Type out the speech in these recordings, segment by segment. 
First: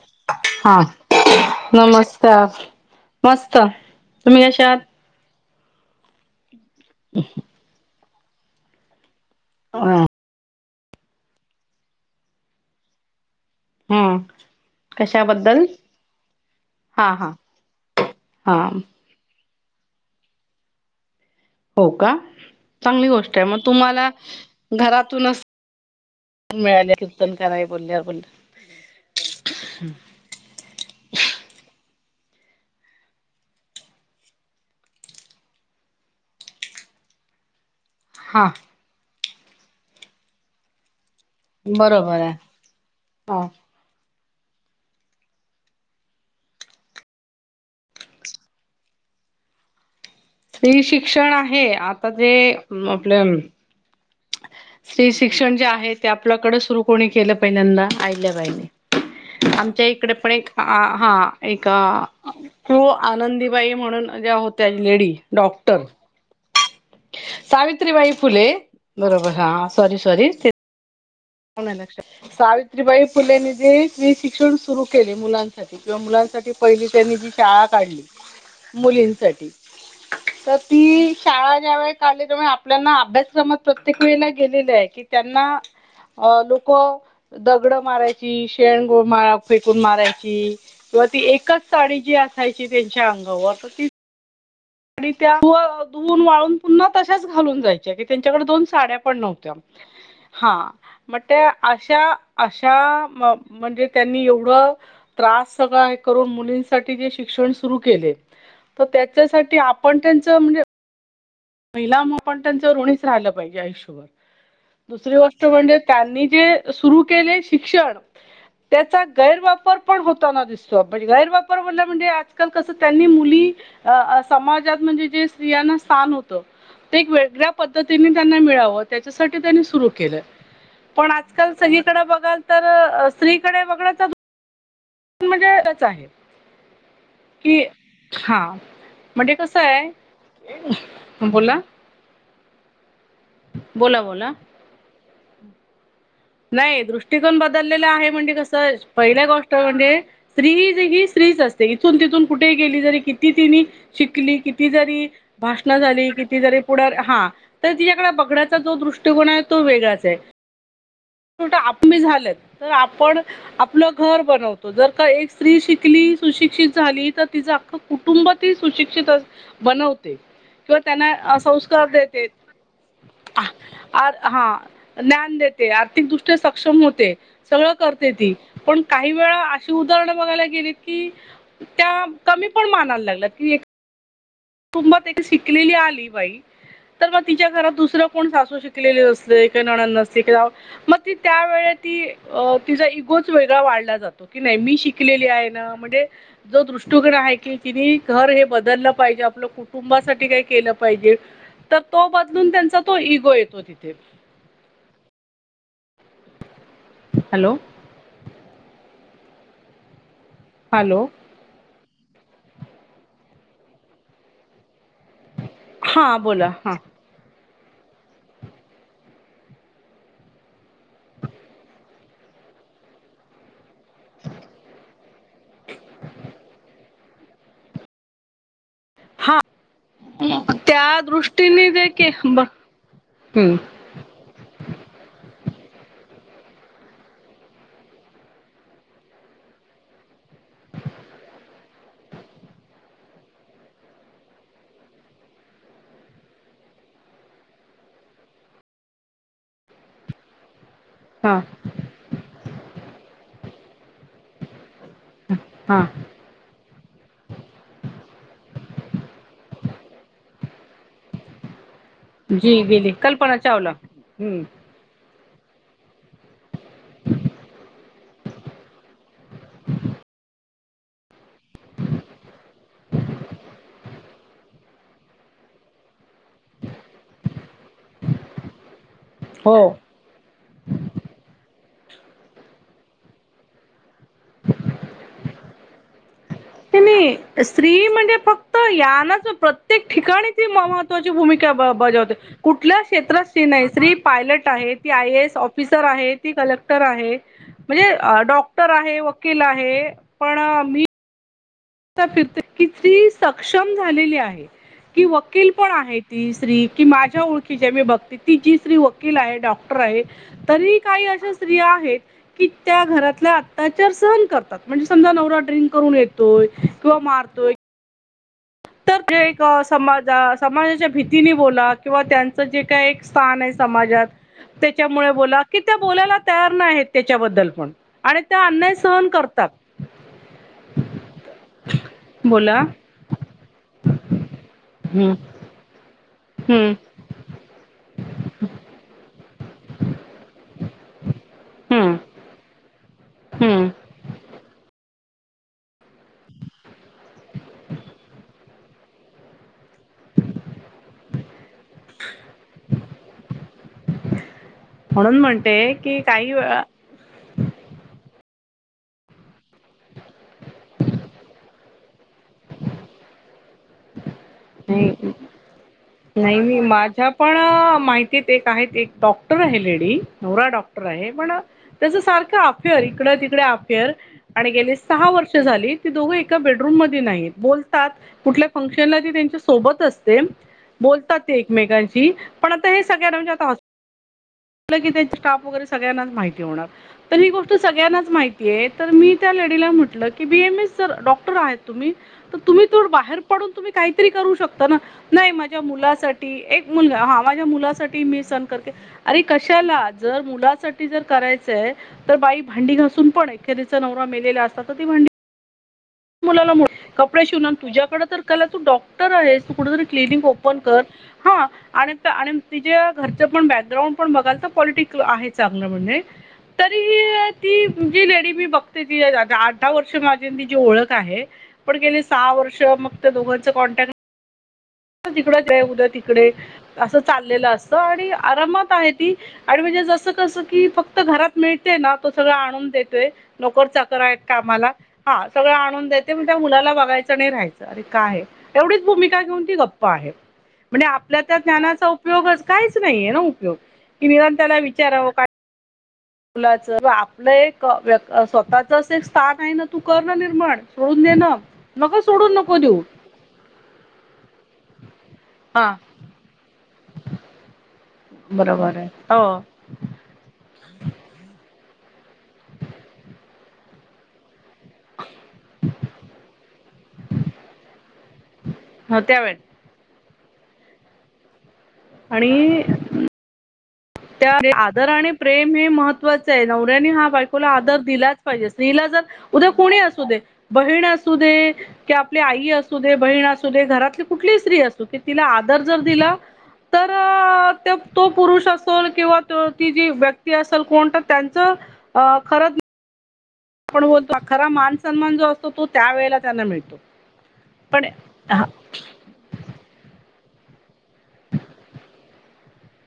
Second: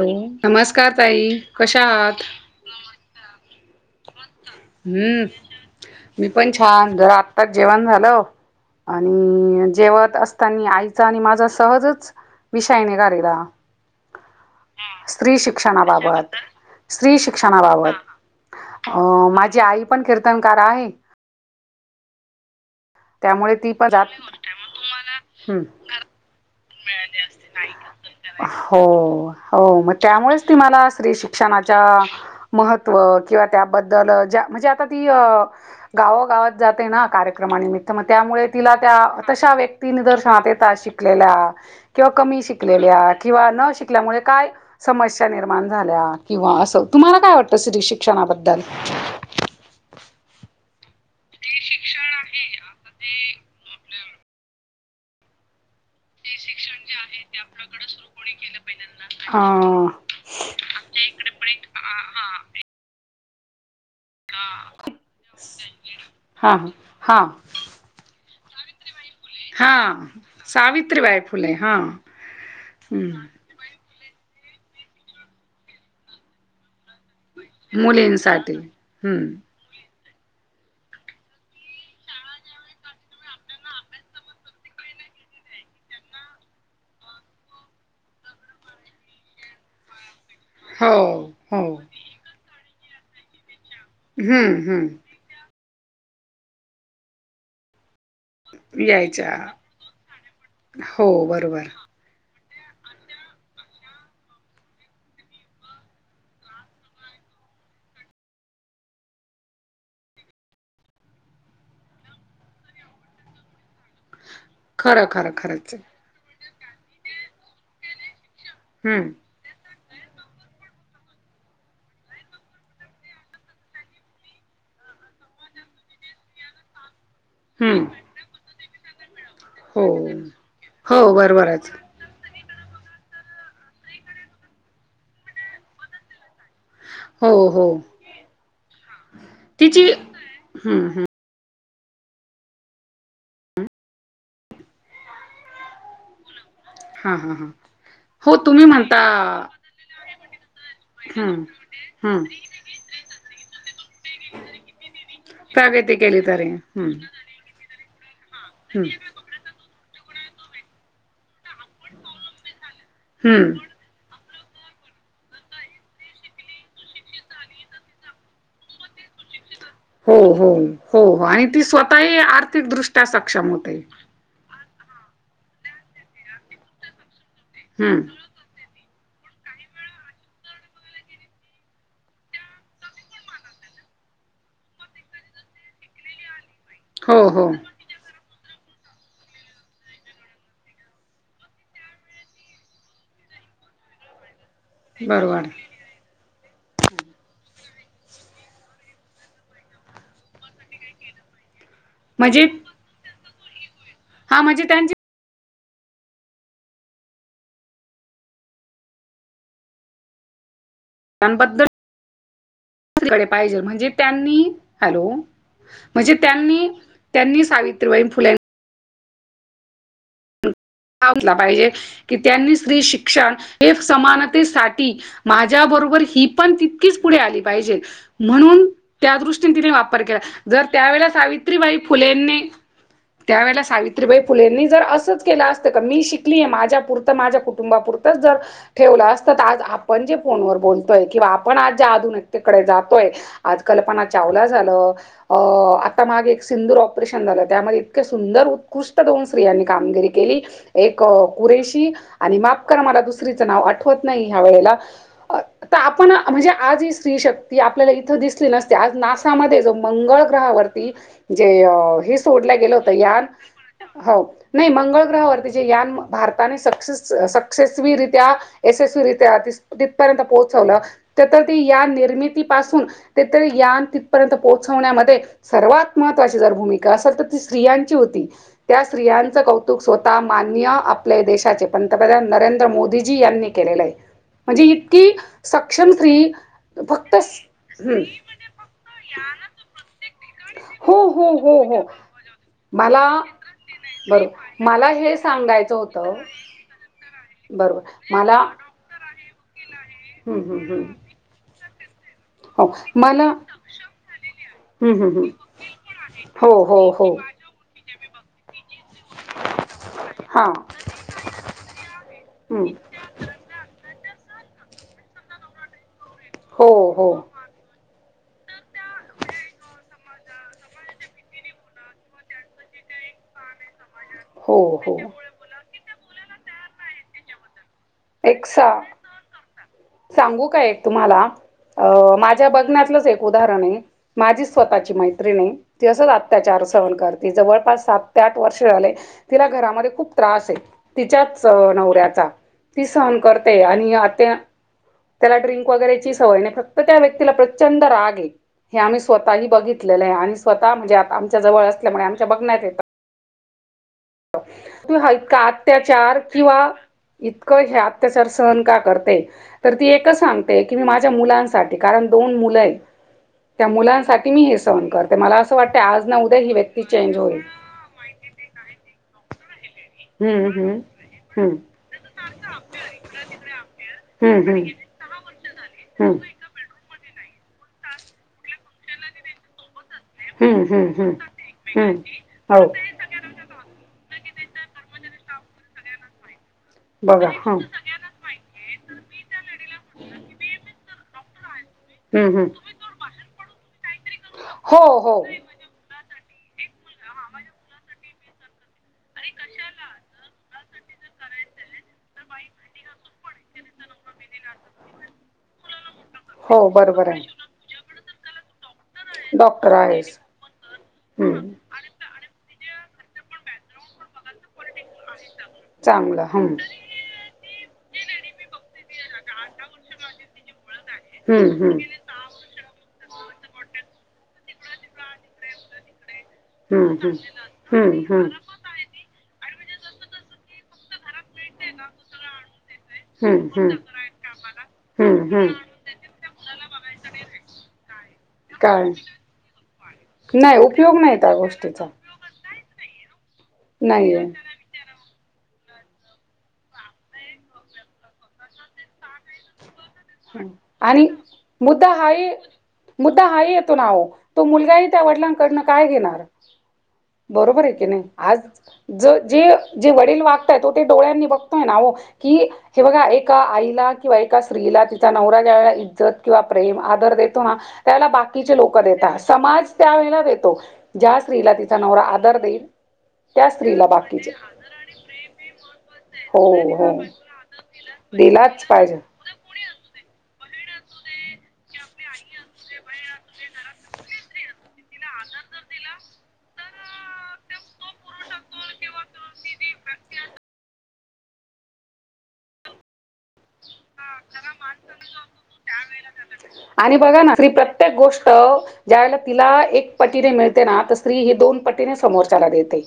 Hello हा नमस्कार ताई कशा आहात नमस्कार मस्त तुम्ही कश आात ह मी पण छान जर आत्ताच जेवण झालं आणि हा. जेवत अस त्यांनी आईचा आणि माझा सहजच विषाय निघालेला हम्म स्त्री कशाबद्दल शिक्षणाबाबत हा स्त्री हा हा शिक्षणाबाबत माझी आई पण कीर्तनकार आहे हो का चांगली गोष्ट आहे त्यामुळे मग ती पण तुम्हाला जात घरातूनच हम्म मिळाल्या कीर्तन काय बोलल्यावर पण हो हो मग त्यामुळेच ती मला स्त्री शिक्षणाच्या महत्त्व किंवा त्याबद्दल ज्या म्हणजे आता ती अ गाव गावात जाते ना कार्यक्रमाने मित तर मग त्यामुळे हा तिला त्या तशा व्यक्ती निदर्शनात येतात शिकलेल्या किंवा बरोबर आहे कमी शिकलेल्या हा किंवा न शिकल्यामुळे काय समस्या निर्माण झाल्या किंवा असं तुम्हाला काय वाटतं श्री शिक्षणाबद्दल स््री शिक्षण आहे आता जे आपल्या स्त्री शिक्षण जे आहे ते आपल्याकडे सुरू कोणी केलं पहिल्यांदा आईल्या पाहिनी आमच्या अ एक तकडे पण एक हा एक कू आनंदीबाई म्हणून ज्या होत्या लेडी डॉक्टर हा हा सावित्रीबाई फुले बरोबर हा सॉरी सॉरी सावित्रीबाय फुले हो हा अक्ष हम्म सावित्रीबाई फुलन दिी मी शिक्षण सुरू केले मुलांसाठी किंवा मुलांसाठी पहिली त्यांनी जी शाळा काढली मुलींसाठी हो तर ती शाळा ज्या वेळ का आढली त्यामुळे आपल्याना अभ्यासक्रमात प्रत्येक वेळेला गेलेली आहे की त्यांना अ लोक दगड मारायची शेण गोळ म फेकून मारायची हो, किंवा ती हो. एकच साणी जी असायची त्यांच्या अंगावर तर त हम्म हम्म धून वाळून पुन्हा तशच घालून जाई त्यांच्याकड दोन साड्या पण यायच्या. नव्हत्या. हा हो, मग त्या बरोबर. अश्या अशा म्हणजे त्यांनी एवढ त्रास सगळा करून मुलींसाठी जे शिक्षण सुरू केले तर, त्याच्यासाठी आपण त्यांच म्हणजे महिला पण त्यांच ऋणीच राहिलं पाहिजे आयुष्यभर, खरं, दुसरी खरं, गोष्ट खरंच म्हणजे आहे. त्यांनी जे सुरू केले शिक्षण त्याचा हं, गैरवापर पण होताना दिसतो. आपण गैरवापरला म्हणजे आजकाल कसं त्यांनी मुली अ समाजात म्हणजे जे स्त्रियांना स्थान होत. ते एक वेगळ्या हं. पद्धतीने त्यांना मिळाव. त्याच्यासाठी त्यांनी हो. सुरू केलं हो, पण आजकाल बरोबरच. स बघाल तर स्त्रीकडे बघ पण म्हणजे एक च आहे. हो, कि, हो. हा म्हणजे कस तिची आहे. हं, हं. बोला बोला बोला. नाही हां, हां, दृष्टिकोन हां. बदललेला आहे म्हणजे हो, तुम्ही कसं म्हणता पहिल्या गोष्ट म्हणजे स्त्री ज ही हं, स्त्रीच असते. इथून हं. तिथून कुठे गेली जरी किती तिने शिकली किती जरी भाषण प्रगती झाली केली किती तरी. जरी, पुढ हं, हा तर तिच्याकडे बघण्याचा जो हं. दृष्टिकोन आहे तो वेगळाच आहे. ट आपमी झालेत तर आपण हम्म. आपलं घर बनवतो. त जर का एक स्त्री शिकली सुशिक्षित झाली तर तिचं अख्खं कुटुंब त सुशिक्षित अस बनवते हो, हो, हो, किंवा हो त्यांना आणि ती संस्कार स्वतःही देते. आर्थिकदृष्ट्या सक्षम होते. अअ हा ज्ञान देते आर्थिकदृष्ट्या सक्षम होते सगळं हम्म. करते ती. पण काही वेळा अशी उदाहरणं बघायला गेलीत की, त्या कमी पण मानायला लागल की, कुटुंबात शिकलेली आली बाई तर मग हो, हो, तिच्या घरात दुसरं कोण सासू शिकलेले नसते का न नसते का मग त त्या व ती तिचा इगोच वेगळा वाढला जातो की नाहीी मी शिक शली बरोबर आहे म्हणजे जो दृष्टिकोन आहे की ति घर हे बदलं पाहिजे. आपलं कुटुंबासाठी काही केलं पाहिजे तर तो म्हणजे बदलून त्यांचा तो इगो येतो तिथे, हा म्हणजे त्यांची हॅलो हॅलो त्यांबद्दलडे [unintelligible] पाहिजे म्हणजे त्यांनी हॅलो! म्हणजे हा बोला त्यांनी हा त्यांनी सावित्रीबाई फुल्या [unintelligible] टला पाहिजे की त्यांनी स्त्री शिक्षण हे समानतेसाठी माझ्या बरोबर ही पण तितकीच पुढे आली पाहिजे म्हणून, त्या हा दृष्टीने तिने वापर केला जर त्या त्यावेळे दृष्टीने सावित्रीबाई जे के फुलेंनी ब- हं, त्यावेळेला सावित्रीबाई फुलेंनी जर असंच केलं अस मी शिकली आहे माझ्यापुरं माझ्या कुटुंबापुरतच जर ठेवलं असत तर, आज आपण जे फोनवर बोलतोय किंवा आपण आज ज्या अधून एकीकडे जातोय. आज कल्पना चावला झालं. अ आता माग एक सिंदूर ऑपरेशन झालं त्यामध्ये इतके सुंदर उत्कृष्ट दोन स्त्रियांनी कामगिरी केली. एक हा कुरेशी आणि मापकरा मला दुसरीचं नाव आठवत नाही ह्या वेळेला. हा पण म्हणजे आज ही स्त्री शक्ती आपल्याला इथं दिसली नसते आज नासामध्ये जो मंगळ ग्रहावरती. जे हे सोडल्या जी गेलं होत गेली यान कल्पना चावला हो हं, नाही मंगळ ग्रहावर. ते यान भारताने स सक्सेस वि रित्या यशस्वी रित्या [unintelligible] तिथपर्यंत पोहोचवलं. त्या तर ती या निर्मितीपासून ते तर यान तिथपर्यंत पोहोचवण्यामध्ये. सर्वात महत्त्वाची जर भूमिका असेल तर ती स्त्रियांची होती त्या स्त्रियांचं हो कौतुक स्वतः. मान्य आपले देशाचे पंतप्रधान नरेंद्र मोदीजी यांनी केलेले आहे. म्हणजे इतकी सक्षम फ्री. ते मी स्त्री म्हणजे फक्त यांनाच प्रत्येक ठिकाणी. हो महत्त्वाची हो भूमिका हो हो बजावते. कुठल्या मला क्षेत्रात स्त्री नाही स्त्री पायलट बरोबर आहे मला ती आय हे ए एस सांगायचं ऑफिसर आहे होतं ती कलेक्टर. आहे म्हणजे बरोबर डॉक्टर आहे वकील आहे. हम् हम हम्. फिरत किती मला सक्षम झालेली आहे. हम्म की हम्म हम्म वकील पण आहे ती हो श्री की हो हो माझ्या ओळखी जे मी बघते ती जी श्री वकील आहे डॉक्. हा तरी काही अशा स्त्रिया आहेत की हम्म त्या घरातल्या. त्याच्यावर सहन करतात म्हणजे समजा नवरा ड्रिंक करून येतो. हो हो. तर ज एक समाज समाजाच्या भीतीने बोला किंवा त्यांचं जे काय स्थान आहे समाजात. हो हो त्याच्यामुळे बोला की त्या बोलायला तयार नाही आहेत त्याच्याबद्दल पण. आणि एक सा अन्याय सहन करतात. सांगू का एक तुम्हाला अ माझ्या बोला बघण्याततलंच. उरण माझी स्वतःची हम्म मैत्री त असच अत्याचार हम्म सहन करते. जवळपास सात ते आठ वर्ष झाले तिला घरामध्ये खूप त्रास आहे तिच्या. हम्म नवऱ्याचा ती सहण करते हम्म आणि आता. त्याला ड्रिंक वगैरेची सवय नाही फक्त त्या व्यक्तीला प्रचंड राग आहे. हे आम्ही स्वतःही बघितलेलं आहे आणि स्वतः म्हणजे आता आमच्या जवळ असल्यामुळे आमच्या बघण्यात येत. तुम् म्हणून इतका म्हणते की अत्याचार काही किंवा. वेळा इतकं हे अत्याचार सहन का करते. तर ती एकच सांगते की मी माझ्या मुलांसाठी कारण दोन मुलं आहेत त्या मुलांसाठी. मी हे सहन नाही करते मला असं वाटतं आज ना उद्या नाही ही मी व्यक्ती माझ्या चेंज पण होईल. माहितीत एक आहेत एक डॉक्टर आहे लेडी. नवरा हम्म हम्म डॉक्टर आहे पण हम्म. त्याच सारखं अफेअर इकड तिकडे अफेअर. हम्म आणि हम्. गेली सहा वर्ष झाली दोघ एका बेडरूम नाही बतात कुल्या फंक्शनला. बातेण. हम्म हम्म हम्म हम्म काप वगैरे सगळ्यांनाच हो. माहिती होणार तर बघा ही गोष्ट हा सगळ्यांनाच माहिती. ते तर मी त्या लेडीला म्हटलं की बी एम एस जर डॉक्टर आहेत. तुम्ही हम्म हम्म बाहेर प तम्ही काहीतरी करू शकता. हो हो माझ्या मुलासाठी एक मुल हा माझ्या मुलासाठी मी सण करते. अरे कशाला जर मुलासाठी जर करायचंय. तर बाई भांडी घासून पण एकखेरीचा नवरा मेलेला असतात तर ती भांडी. मुला हो बरोबर कपडे आहे शिवून आणि तुझ्याकडे तरला तू डॉ. तर आहेस त डॉक्टर कुठरी आहेस क्लिनिक ओपन कर हा. तिच्या घरचं पण बॅकग्राउंड पण बघाल तर पॉलिटिकल आहे चांगलं म्हणजे चांगलं हम्म. तरी. ती जी लेडी मी बघते ती आठ दहा वर्ष माझे तिी ओळख आहे हम्म पण हम्म. गेली सहा वर्ष मग त्या दोघांचं कॉन्टॅक्ट तिकड जय उद्या तिकडे हम्म असं चाललेलं असतं आणि आरामात आहे आणि म्हणजे जस कस की फक्त घरात मिळते ना तो सगळ आणून देत. नोकर चाकर आहेत कामला हा हम्म हम्म. सगळं आणून द. ते त्या मुलाला बघायचं नाही राहायचंरे काय ते एवढीच भूमिका घेऊ ती गप्. काय नाही म्हणजे उपयोग नाही आपल्या त्या गोष्टीचा. ज्ञानाचा. उपयोगच काहीच नाहीये ना उपयोग की नाहीये. निरंताला विचाराव. मुलाच आपलं एक व्य स्वतःच अस एक स्थान आहे ना तू कर ना निर्माण सोडून आणि देणं मुद्दा नका हाही सोडून नको देऊ मुद्दा हाय येतो नाह तो मुलगाही त्या वडिलांकडन हा काय घेणार? बरोबर आय की नाही आज बरोबर आहे ज हो जे जे वडील वागताय त ते डोळ्यांनी बघतोय ना वो. कि हे बघा एका आईला किंवा एका स्त्रीला त्या नवरा ज्या वेळेला इज्जत किंवा प्रेम आदर देतो ना त्यावेळे बाकीचे लोक हो देतात त्यावेळेस समाज त्या वेळेला देतो ज्या स्त्रीला तिचा नवरा आदर आणि देईल त्या स्त्रीला त्या आदर आणि प्रेम हे महत्त्वाचे आहे नवऱ्यानी हा बायकोला आदर दिलाच पाहिजे स्त्रीला जर उद्या कोणीही असू दे बहीण असू दे कि आपली आई असू दे बहीण असू दे घरातली कुठलीही स्त्री असू की तिला आदर जर दिला तर त्यो तो पुरुष अस तो किंवा त्यो ती जी व्यक्ती असलं कोण तर त्यांच आ खरं आपण बोलतो खरा मान सन्मान जो असतो तो त्या वेळेला त्यांना मिळतो पण ह ज्या वेळेला तिला एक पटीने मिळते ना तर स्त्री ही दोन पटीने समोरच्याला देते.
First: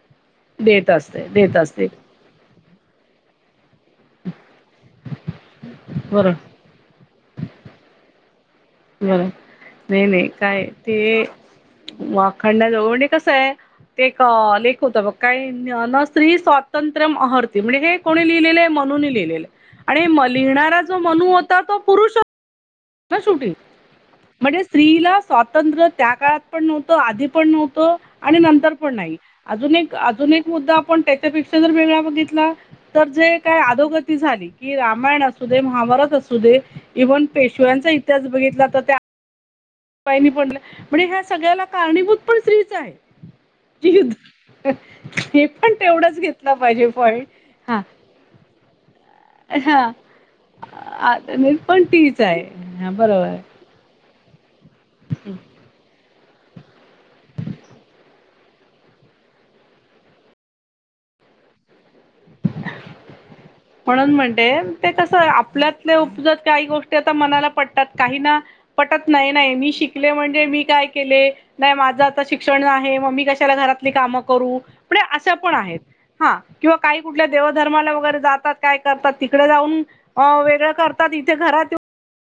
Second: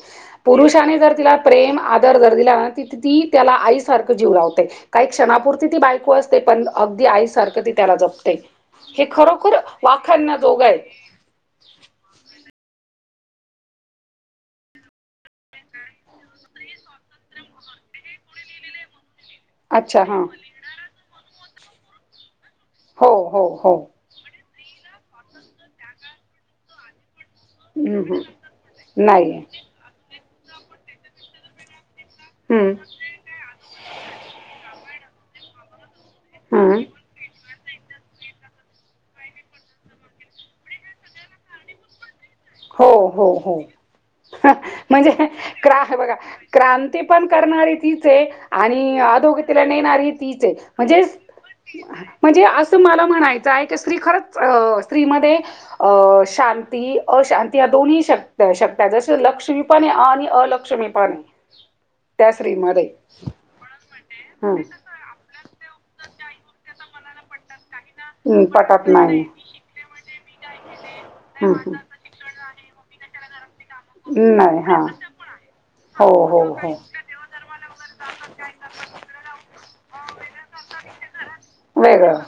देत पुरुषाने जर असते तिला देत प्रेम असते आदर- - जर दीला ती ती त्याला आईसारख जीव लावते काही क्षणापुरती ती बायको बरं असते पण अगदी आईसारखं ती त्याला जपते हे बरं खरोखर वाखाणण्या जोग आहे. वाखाणण्याजोग आणि कसाय ते का लेख होत बघ काही न स्त्री स्वा तंत्र्यम अहर्ती म्हणजे हे कोणी लिहिलेले आहे म्हणून लिहिले आहे मनूने लिहलेल अच्छा आहे हां आणि लिहिणारच जो मणू होता तो पुरुष हो न हो शेवटी हो म्हणजे स्त्रीला स्वातंत्र्य त्या काळात पण नव्हत आधी पण नव्हत हं हं आणि नंतर पण नाही अजून एक अजून एक मुद्दा आपण त्याच्यापेक्षा जर वेगळा बघितला हं. तर जे काय आधोगती झाली की रामायण असू दे महाभारत असू दे हम्म. इव्हन शिवयांचा इतिहास बघितला तर त्या पाहिनी पडलं म्हणजे ह्या सगळ्याला कारणीभूत पण स्त्रीच हो आहे हो हो. युद्ध म्हणजे हे पण क्रा बघा तेवढाच घेतला पाहिजे क्रांती पण पॉईंट करणारी पण हा तिचे. आणि आ -धोगतीला हा नेणारी तीचाय म्हणजे आ- पण तीच आहे म्हणजे अस हा मला बरोबर आहे म्हणायचाय ती स्त्री खरच अ स्त्रीमध्ये अ शांती अशांती या दोन्ही श शक्त्या जसे लक्ष्मीपणे आणि अलक्ष्मी पणाय. त्या स्त्री मध्ये. म्हणून म्हणते ते कसं आपल्यातले उपजत काही गोष्टी आता मनाला पटातात काही ना पटत नाही नाही मी शिकले म्हणजे मी काय केले नाही माझा - - शिक्षण आहे मग मी कशाला घरातली काम करू नाही हा. म्हंजे अस पण आहेत हो हा हो हो. किंवा काही कुठल्या देवाधर्माला वगैरे जातात काय करतात तिकड जाऊन वेगळ करतात इथे घरात येऊन वेगळं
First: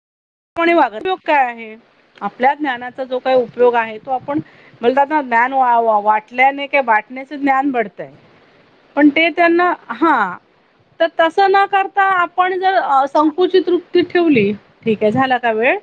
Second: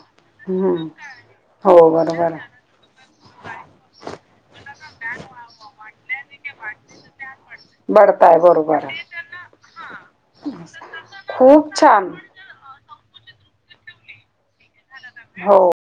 कोणी हम्म. वाग उपयोग काय हो आहे बरोबर आहे. आपल्या ज्ञानाचा जो काही उपयोग आहे तो आपण मलत आता ज्ञान वा वा वाटल्याने का वाटण्याच ज्ञान बडतय. बढताय बरोबर आहे. पण ते त्यांना हा तर तस न खूप करता छान. आप पण जर संकुचित वृती ठेवली ठीक आहे झाला का हो वेळ?